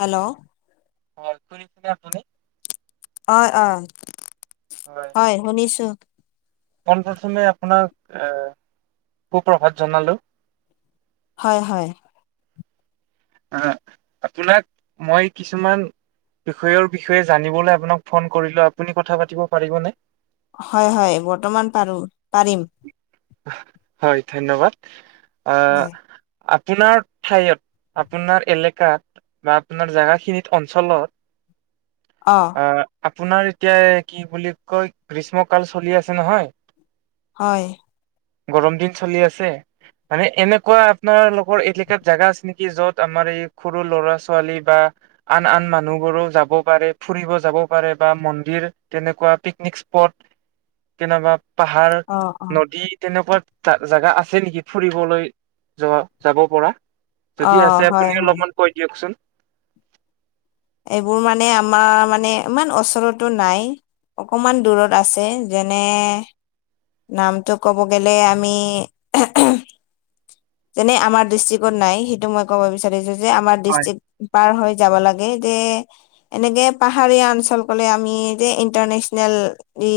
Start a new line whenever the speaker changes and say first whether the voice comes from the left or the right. left: Hello.
right: হয়, শুনিছেনে আপুনি?
left: অ', অ', হয়, শুনিছো।
right: পোন প্ৰথমে আপোনাক, এ সুপ্ৰভাত জনালো।
left: হয়, হয়।
right: আহ, আপোনাক মই কিছুমান বিষয়ৰ বিষয়ে জানিবলৈ আপোনাক ফোন কৰিলো, আপুনি কথা পাতিব পাৰিবনে?
left: হয়, হয়, বৰ্তমান পাৰো পাৰিম।
right: হয়, ধন্যবাদ আহ
left: হয়
right: আপোনাৰ ঠাইয়ত, আপোনাৰ এলেকাত বা আপোনাৰ জাগা খিনিত অঞ্চলত
left: অ'।
right: অ', আপোনাৰ এতিয়া কি বুলি কয়, গ্ৰীষ্ম কাল চলি আছে নহয়।
left: হয়।
right: গৰম দিন চলি আছে। মানে এনেকুৱা আপোনালোকৰ এলেকাত জেগা আছে নেকি, য'ত আমাৰ এই সৰু ল'ৰা-ছোৱালী বা আন আন মানুহবোৰো যাব পাৰে, ফুৰিব যাব পাৰে বা মন্দিৰ তেনেকুৱা পিকনিক স্পট, তেনেকা পাহাৰ
left: অ অ
right: নদী তেনেকুৱা জা জেগা আছে নেকি ফুৰিবলৈ যোৱা, যাব পৰা?
left: অ
right: যদি আছে
left: হয়
right: আপুনি
left: হয়
right: অলপমান কৈ দিয়কচোন।
left: এইবোৰ মানে আমাৰ মানে ইমান অচৰতো নাই। অকমান দূৰত আছে যেনে নামটো ক'ব গে'লে আমি যেনে আমাৰ ডিষ্ট্ৰিকত নাই। সেইটো মই ক'ব বিচাৰিছো যে আমাৰ
right: হয়
left: ডিষ্ট্ৰিক্ট পাৰ হৈ যাব লাগে যে এনেকে পাহাৰীয়া অঞ্চল ক'লে আমি যে ইণ্টাৰনেচনেল ই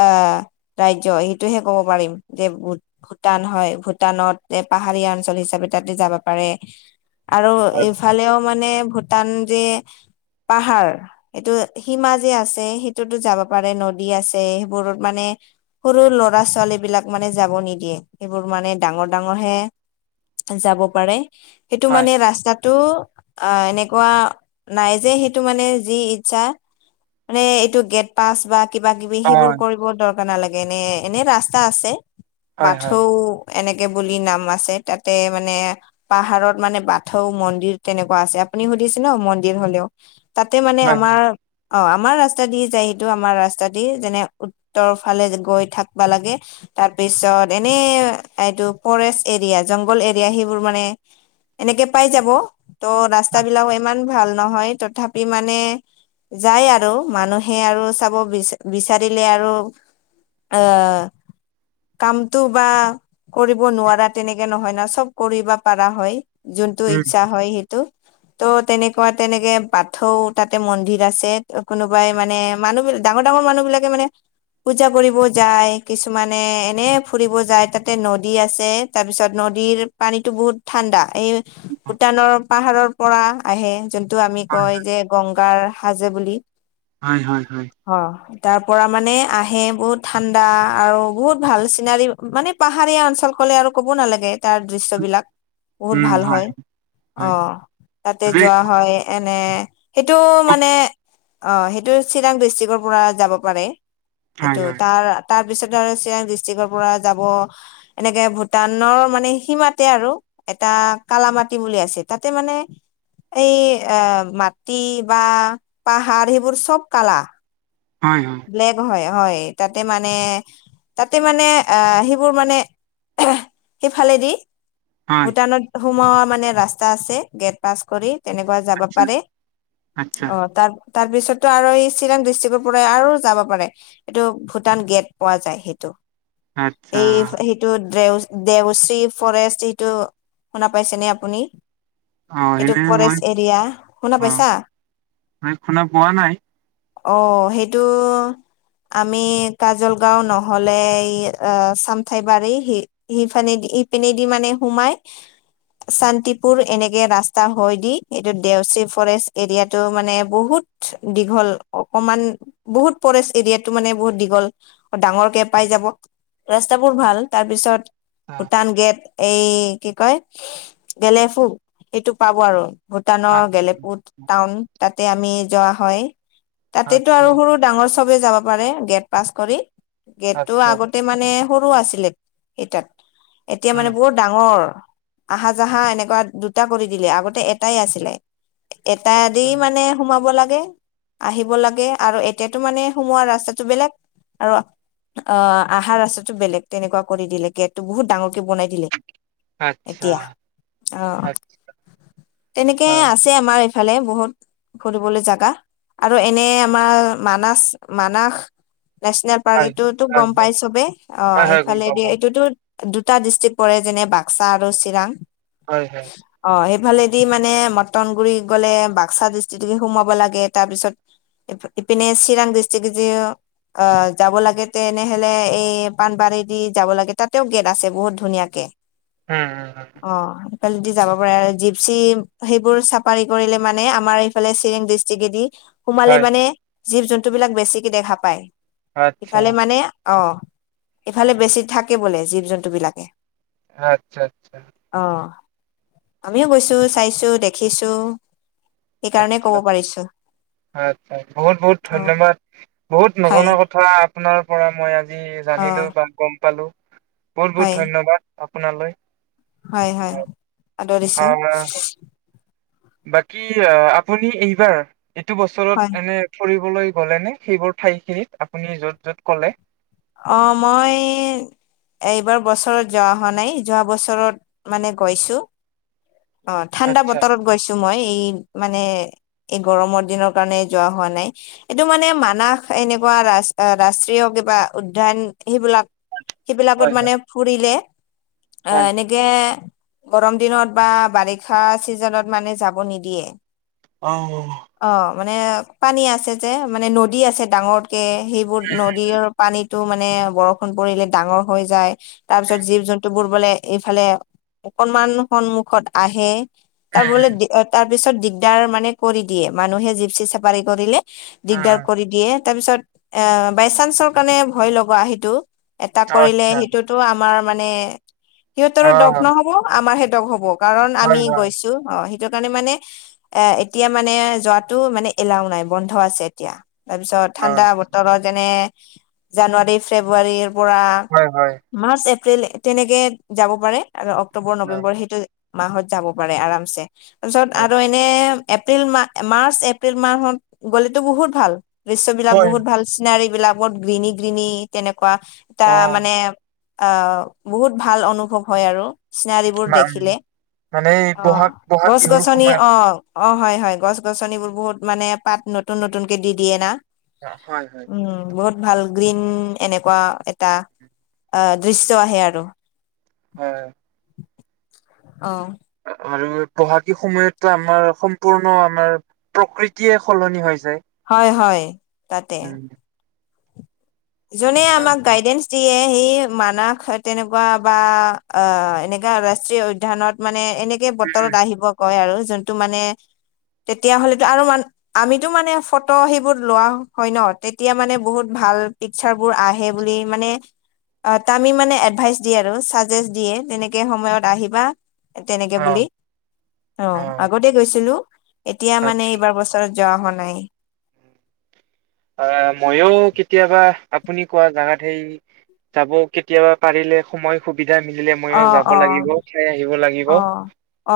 left: আহ ৰাজ্য সেইটোহে ক'ব পাৰিম যে ভূটান হয়। ভূটানত যে পাহাৰীয়া অঞ্চল হিচাপে তাতে যাব পাৰে আৰু
right: হয়
left: এই ইফালেও মানে ভূটান যে পাহাৰ এইটো সীমা যে আছে সেইটোতো যাব পাৰে। নদী আছে সেইবোৰত মানে। সৰু ল'ৰা ছোৱালীবিলাক মানে যাব নিদিয়ে। এইবোৰ মানে ডাঙৰ ডাঙৰ হে যাব পাৰে সেইটো
right: হয়
left: মানে ৰাস্তাটো আহ এনেকুৱা নাই যে সেইটো মানে যি ইচ্ছা মানে এইটো গেট পাছ বা কিবা-কিবি সেইবোৰ কৰিব দৰকাৰ নালাগে। এনে এনে ৰাস্তা আছে
right: হয় হয় হয়
left: বাথো এনেকে বুলি নাম আছে তাতে মানে পাহাৰত মানে বাথৌ মন্দিৰ তেনেকুৱা আছে। আপুনি সুধিছে ন মন্দিৰ হ'লেও। তাতে মানে
right: হয়
left: আমাৰ অ', আমাৰ ৰাস্তা দি যায়। সেইটো আমাৰ ৰাস্তা দি যেনে তলফালে গৈ থাকবা লাগে তাৰপিছত এনে ঠাইটো ফৰেষ্ট এৰিয়া, জংঘল এৰিয়া সেইবোৰ মানে এনেকে পাই যাব তো ৰাস্তাবিলাক ইমান ভাল নহয়। তথাপি মানে যায় আৰু মানুহে আৰু চাব বিচা বিচাৰিলে আৰু। অহ কামটো বা কৰিব নোৱাৰা তেনেকে নহয় ন। চব কৰিব পাৰা হয়। যোনটো
right: উম
left: ইচ্ছা হয় স তো তো তেনেকুৱা তেনেকে বাথৌ তাতে মন্দিৰ আছে। কোনোবাই মানে মানুহবিলা ডাঙৰ ডাঙৰ মানুহবিলাকে মানে পূজা কৰিব যায়, কিছুমানে এনে ফুৰিব যায়। তাত ততে নদী আছে। তাৰ পিছত নদীৰ পানীতো বহুত ঠাণ্ডা। এই ভূটানৰ পাহাৰৰ পৰা আহে। যোনটো আমি
right: হয়
left: কয় যে গংগাৰ সাজে বুলি।
right: হয় হয় হয়।
left: অ', তাৰ পৰা মানে আহে বহুত ঠাণ্ডা আৰু বহুত ভাল চিনাৰী। মানে পাহাৰীয়া অঞ্চল ক'লে আৰু ক'ব নালাগে তাৰ দৃশ্যবিলাক। বহুত ভাল হয়
right: হয়
left: অ', তাতে
right: যে
left: যোৱা হয়। এনে সেইটো মানে অ', সেইটো চিৰাং ডিষ্ট্ৰিকৰ পৰা যাব পাৰে।
right: হয়
left: সেইটো।
right: হয়
left: তাৰ তাৰ পিছত আৰু চিৰাং ডিষ্ট্ৰিকৰ পৰা যাব। এনেকে ভূটানৰ মানে সীমাতে আৰু এটা কালা মাটি বুলি আছে। তাতে মানে এই আ মাটি বা পাহাৰ সেইবোৰ চব কালা।
right: হয় হয়।
left: ব্লেক হয়। হয়, তাতে মানে তাতে মানে আহ সেইিবোৰ মানে সেইফালেদি
right: হয়
left: ভূটানত সোমোৱা মানে ৰাস্তা আছে গেট পাছ কৰি। তেনেকুৱা যাব
right: আচ্ছা,
left: পাৰে
right: আচ্ছা,
left: অ', তাৰ তাৰ পিছতো আৰু এই চিৰাং ডিষ্ট্ৰিক্টৰ প আৰু যাব পাৰে এইটো ভূটান গেট পোৱা যায় সেইটো।
right: আচ্ছা।
left: এই সেই সেইটো দেও দেওশ্ৰী ফৰেষ্ট সেইটো শুনা পাইছেনে আপুনি?
right: অ',
left: সেইটো
right: এনে মই
left: ফৰেষ্ট এৰিয়া শুনা
right: অ',
left: পাইছা?
right: মই শুনা পোৱা নাই।
left: অ', সেইটো আমি কাজলগাঁও নহ'লে ই অ', চামথাইবাৰী সিফানেদি ইপিনেদি মানে সোমাই চান্তিপুৰ এনেকে ৰাস্তা হয় দি এইটো দেওশ্ৰী ফৰেষ্ট এৰিয়াাটো মানে বহুত দীঘল অকমান। বহুত ফৰেষ্ট এৰিয়াটো মানে বহুত দীঘল, ডাঙৰকে পাই যাব। ৰাস্তাাবোৰ ভাল। তাৰ পিছত
right: আ-
left: ভূটান গেট এই কি কয় গেলেফু সেইটো পাব আৰু। ভূটানৰ
right: আচ্ছা,
left: গলেপু টাউন, তাতে আমি যোৱা হয়। তাতেটো
right: আচ্ছা,
left: আৰু সৰু ডাঙৰ চবে যাব পাৰে গেট পাছ কৰি। গেটটো
right: আচ্ছা,
left: আগতে মানে সৰু আছিলে সেই তাত। এতিয়া মানে
right: উম,
left: বহুত ডাঙৰ। আহা-যাহা এনেকুৱা দুটা কৰি দিলে। আগতে এটাই আছিলে। এটা দি
right: আচ্ছা,
left: মানে সোমাব লাগে, আহিব লাগে। আৰু এতিয়াতো মানে সোমোৱা ৰাস্তাটো বেলেগ। আৰু অ', আহা ৰাস্তটো বেলেগ। তেনেকুৱা কৰি দিলে। গেটো বহুত ডাঙৰকে বনাই দিলে।
right: আচ্ছা,
left: এতিয়া। অ',
right: আচ্ছা,
left: তেনেকে আছে আমাৰ ফালে বহুত ফুৰিবলে জেগা। আৰু এনে আমাৰ মানাছ মানাস নেচনেল পাৰ্ক,
right: হয়,
left: এইটোতো
right: হয়,
left: গম
right: হয়,
left: পাই চবেই। অ',
right: হয়, হয়, গম পাওঁ,
left: এইফালেদি
right: গম
left: এইটোতো দুটা ডিষ্ট্ৰিক্ট পৰে। যেনে বাক্সা আৰু চিৰাং।
right: হয় হয়।
left: অ', সেইফালেদি মানে মটন গুৰি গ'লে বাক্সা ডিষ্ট্ৰিক্ট দি সোমাব লাগে। তাৰপিছত এই ফে এইপিনে চিৰাং ডিষ্ট্ৰিক্ট দিও অ', যাব লাগে তেনেহ'লে এই পানবাৰী দি যাব লাগে। তাতেও গেট আছে বহুত ধুনীয়াকে।
right: উম, অ', অ'।
left: অ', সেইফালে দি যাব পাৰে। আৰু জিপচি সেইবোৰ চাফাৰি কৰিলে মানে আমাৰ ফালে চিৰিং ডিষ্ট্ৰিকে দি সোমালে
right: হয়,
left: মানে জীৱ-জন্তুবিলাক বেছিকে দেখা পায়।
right: আচ্ছা,
left: সিফালে মানে অ', এফালে বেছি থাকে বোলে জীৱ-জন্তুবিলাকে।
right: আচ্ছা আচ্ছা।
left: অ', আমিও গৈছো, চাইছো, দেখিছো। সেইকাৰণে
right: আচ্ছা,
left: ক'ব পাৰিছো।
right: আচ্ছা। বহুত বহুত
left: অ
right: ধন্যবাদ। বহুত
left: হয়
right: নজনা কথা আপোনাৰ পৰা মই আজ জি
left: অ
right: জানিলো বা গম পালো। বহুত বহুত
left: হয়
right: ধন্যবাদ আপোনালৈ।
left: হয় হয়, আদৰিছোঁ।
right: আহ বাকী আপুনি এইবাৰ এইটো
left: হয়
right: বছৰত এনে ফুৰিবলে গ'লে নে, সেইবোৰ ঠাইখিনিত আপুনি য'ত য'ত ক'লে?
left: অ', মই এইবাৰ বছৰত যোৱা হোৱা নাই। যোৱা বছৰত মানে গৈছো। অ', ঠাণ্ডা
right: আচ্ছা
left: বতৰত গৈছো মই। এই মানে এই গৰমৰ দিনৰ কাৰণে যোৱা হোৱা নাই। এইটো মানে মানাস এনেকুৱা ৰাচ ৰাষ্ট্ৰীয় কিবা উদ্যান সেইবিলাক
right: হয়
left: সেইবিলাকত
right: হয়
left: মানে ফুৰিলে
right: হয়
left: অ', এনে কে গৰম দিনত বা বাৰিষা চিজনত মানে যাব নিদিয়ে।
right: অ'।
left: অ', মানে পানী আছে যে মানে নদী আছে ডাঙৰকে সেইবোৰ নদীৰ টো মানে বৰষুণ পৰিলে ডাঙৰ হৈ যায়। তাৰ পিছত
right: উম
left: জীৱ-জন্তুবোৰ বোলে এইফালে অকনমান সন্মুখত আহে। তাৰ
right: উম
left: বোলে তাৰপিছত দিগদাৰ মানে কৰি দিয়ে। মানুহে জিপচি চাপাৰি কৰিলে
right: উম
left: দিগদাৰ
right: উম
left: কৰি দিয়ে। তাৰপিছত এ বাই চান্সৰ কাৰণে ভয় লগা সেইটো। এটা কৰিলে
right: আচ্ছা
left: সেইটোত আমাৰ মানে সিহঁতৰো
right: অ
left: দফ নহ'ব। আমাৰহে দগ হ'ব। কাৰণ আমি
right: হয় হয়
left: গৈছো। অ', সেইটো কাৰণে মানে এ এতিয়া মানে যোৱাতটো মানে এলাও নাই, বন্ধ আছে এতিয়া। তাৰপিছত
right: অ
left: ঠাণ্ডা বতৰত যেনে জানুৱাৰী, ফেব্ৰুৱাৰীৰ পৰা
right: হয়, হয়।
left: মাৰ্চ, এপ্ৰিল তেনেকে যাব পাৰে। আৰু অক্টোবৰ,
right: হয়
left: নৱেম্বৰ সেইটো মাহত যাব পাৰে আৰামছে, তাৰপিছত
right: হয়
left: আৰু এ মানে এপ্ৰিল মাহ মাৰ্চ এপ্ৰিল মাহত গ'লেতো বহুত ভাল, দৃশ্যবলাক
right: হয়
left: বহুত ভাল চিনাৰী বিলাক গ্ৰীণী-গ্ৰীণী তেনেকুৱা এটা
right: অ
left: মানে আহ, বহুত ভাল অনুভৱ হয় আৰু। চিনাৰিবোৰ দেখিলে
right: মানে এই
left: অ',
right: বহাগ বহাগ
left: গছ
right: বিহুৰ
left: গছনি
right: সময়ত
left: অ' অ', হয়, হয়, গছ-গছনিবোৰ বহুত মানে পাত নতুন নতুনকে দি দিয়ে না।
right: হয়, হয়।
left: উম, বহুত ভাল গ্ৰীণ, এনেকুৱা এটা আহ দৃশ্য আহে আৰু।
right: হয়, হয়।
left: অ'।
right: আৰু বহাগী সময়তো আমাৰ, সম্পূৰ্ণ আমাৰ প্ৰকৃতিয়ে সলনি হৈ যায়।
left: হয়, হয়, তাতে
right: উম
left: যোনে আমাক
right: আচ্ছা।
left: গাইডেন্স দিয়ে, সি মানাস তেনেকুৱা বা আহ এনেকা ৰাষ্ট্ৰীয় উদ্যানত মানে এনেকে বতলৰত
right: উম
left: আহিব কয় আৰু, যোনটো মানে তেতিয়া হলেতো আৰু মান আমিতো মানে ফটো সেইবোৰ লোৱা হয় নহ, তেতিয়া মানে বহুত ভাল পিকচাৰবোৰ আহে বুলি মানে অ', তামি মানে এডভাইচ দিয়ে আৰু চাজেষ্ট দিয়ে, তেনেকে সময়ত আহিবা। তেনেকে
right: অ
left: বুলি অ', আগতে গৈছিলো, এতিয়া মানে
right: আচ্ছা
left: এইবাৰ ত যোৱা হোৱা নাই।
right: আহ, মইও কেতিয়াবা আপুনি কোৱা জাগাত সেই যাব কেতিয়াবা পাৰিলে, সময় সুবিধা মিলিলে মযইও
left: অ
right: যাব
left: অ
right: লাগিব, চাই আহিব লাগিব
left: অ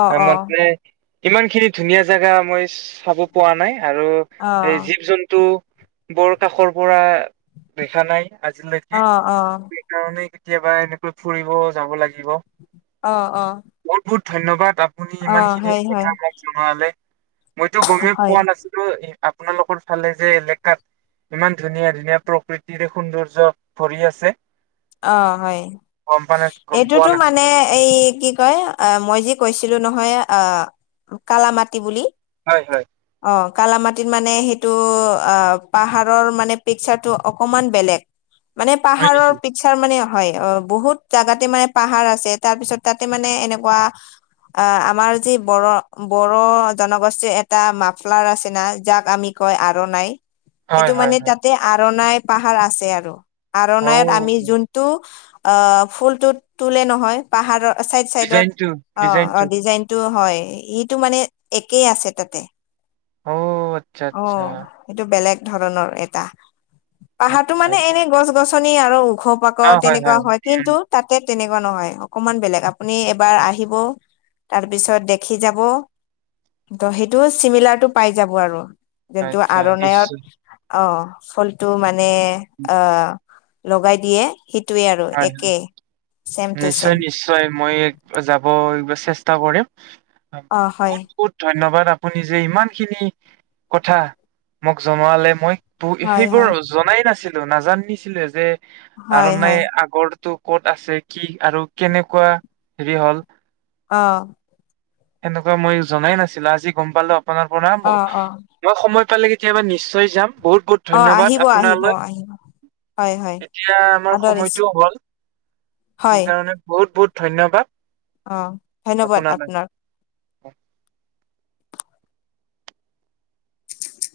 left: অ অ অ
right: ইমান খিনি ধুনীয়া জেগা মই চাব পোৱা নাই, আৰু এই জী-জন্তু বৰ কাষৰ পৰা দেখা নাই আজিলৈক
left: অ', অ'।
right: সেইকাৰণেই, কেতিয়াবা এনেকৈ ফুৰিব যাব লাগিব।
left: অ', অ'।
right: বহুত বহুত ধন্যবাদ, আপুনি
left: অ
right: ইমান খিনি
left: হয় হয়
right: কথা মোক জনোৱালে। মইতো গমেই
left: হয়
right: পোৱা নাছিলো, আপোনালোকৰ ফালে যে তাত ইমান ধুনীয়া ধুনীয়া প্ৰকৃতিৰে সৌন্দৰ্য ভৰি আছে।
left: অ', হয়,
right: গম পোৱা না গম পোৱা
left: এইটোতো মানে
right: নাছিলো
left: এই কি কয়, আহ মই যে কৈছিলো নহয় আহ কালামাটি বুলি
right: হয়, হয়।
left: অ', কালামাটিত মানে সেইটো, আহ পাহাৰৰ মানে পিকচাৰটো অকমান বেলেগ। মানে
right: হয়
left: পাহাৰৰ
right: নেকি
left: চাৰ মানে হয়, অ', বহুত জাগাতে মানে পাহাৰ আছে। তাৰ পিছত, তাতে মানে এনেকুৱা অ', আমাৰ যি বড়ো-বড়ো জনগোষ্ঠীৰ এটা মাফলাৰ আছে না, যাক আমি কয় আৰনাই, সেইটো
right: হয় হয়
left: মানে
right: হয়
left: তাতে আৰনাই পাহাৰ আছে আৰু
right: অ
left: আৰনায়ত টো অ', ফুলটোত তুলে নহয়। পাহাৰৰ চাইড চাইডত,
right: ডিজাইনটো
left: অ'
right: ডিজাইনটো
left: ডিজাইন টো হয়, ইটো মানে একেই আছে তাতে
right: অ আচ্ছা আচ্ছা
left: অ'। সেইটো বেলেগ ধৰণৰ এটা, পাহাৰটো
right: আচ্ছা
left: মানে এনে গছ গছনি আৰু ওঘ পা তেনেকুৱা হয়, কিন্তু তাতে তেনেকুৱা নহয়। অকনমান বেলেগ, আপুনি এবাৰ আহিব তাৰপিছত দেখি যাব তো সেইটো চিমিলাৰটো পাই যাব আৰু। যোনতো
right: আচ্ছা
left: আৰণায়ত
right: নিশ্চয়
left: অ', ফুলটো মানে অহ লগাই দিয়ে সেইটোৱে আৰু
right: হয় হয়।
left: একেই।
right: নিশ্চয় নিশ্চয়। মই যাব ইবিলাক চেষ্টা কৰিম।
left: অ হয়
right: বহুত বহুত ধন্যবাদ। আপুনি যে ইমানখিনি কথা মোক জনোৱালে। মই
left: হয়
right: সেইবোৰ
left: হয়
right: জনাই নাছিলো। নাজানিছিলে যে
left: হয়
right: আৰনাই
left: হয়
right: আগৰ টো ক'ত আছে কি আৰু কেনেকুৱা হেৰি হ'ল
left: অ'।
right: সেনেকুৱা মই জনাই নাছিলো। আজি গম পালো আপোনাৰ পৰা।
left: অ অ
right: দিয়ক সময় পালে কেতিয়াবা নিশ্চয় যাম। বহুত বহুত
left: অ
right: ধন্যবাদ
left: আহিব আহিব
right: আপোনালৈ।
left: আহিব হয় হয়
right: এতিয়া আমাৰ
left: আদৰিছো
right: সময়টো হ'ল।
left: হয়
right: সেইকাৰণে বহুত বহুত ধন্যবাদ।
left: অ', ধন্যবাদ আপোনাক।
right: অহ।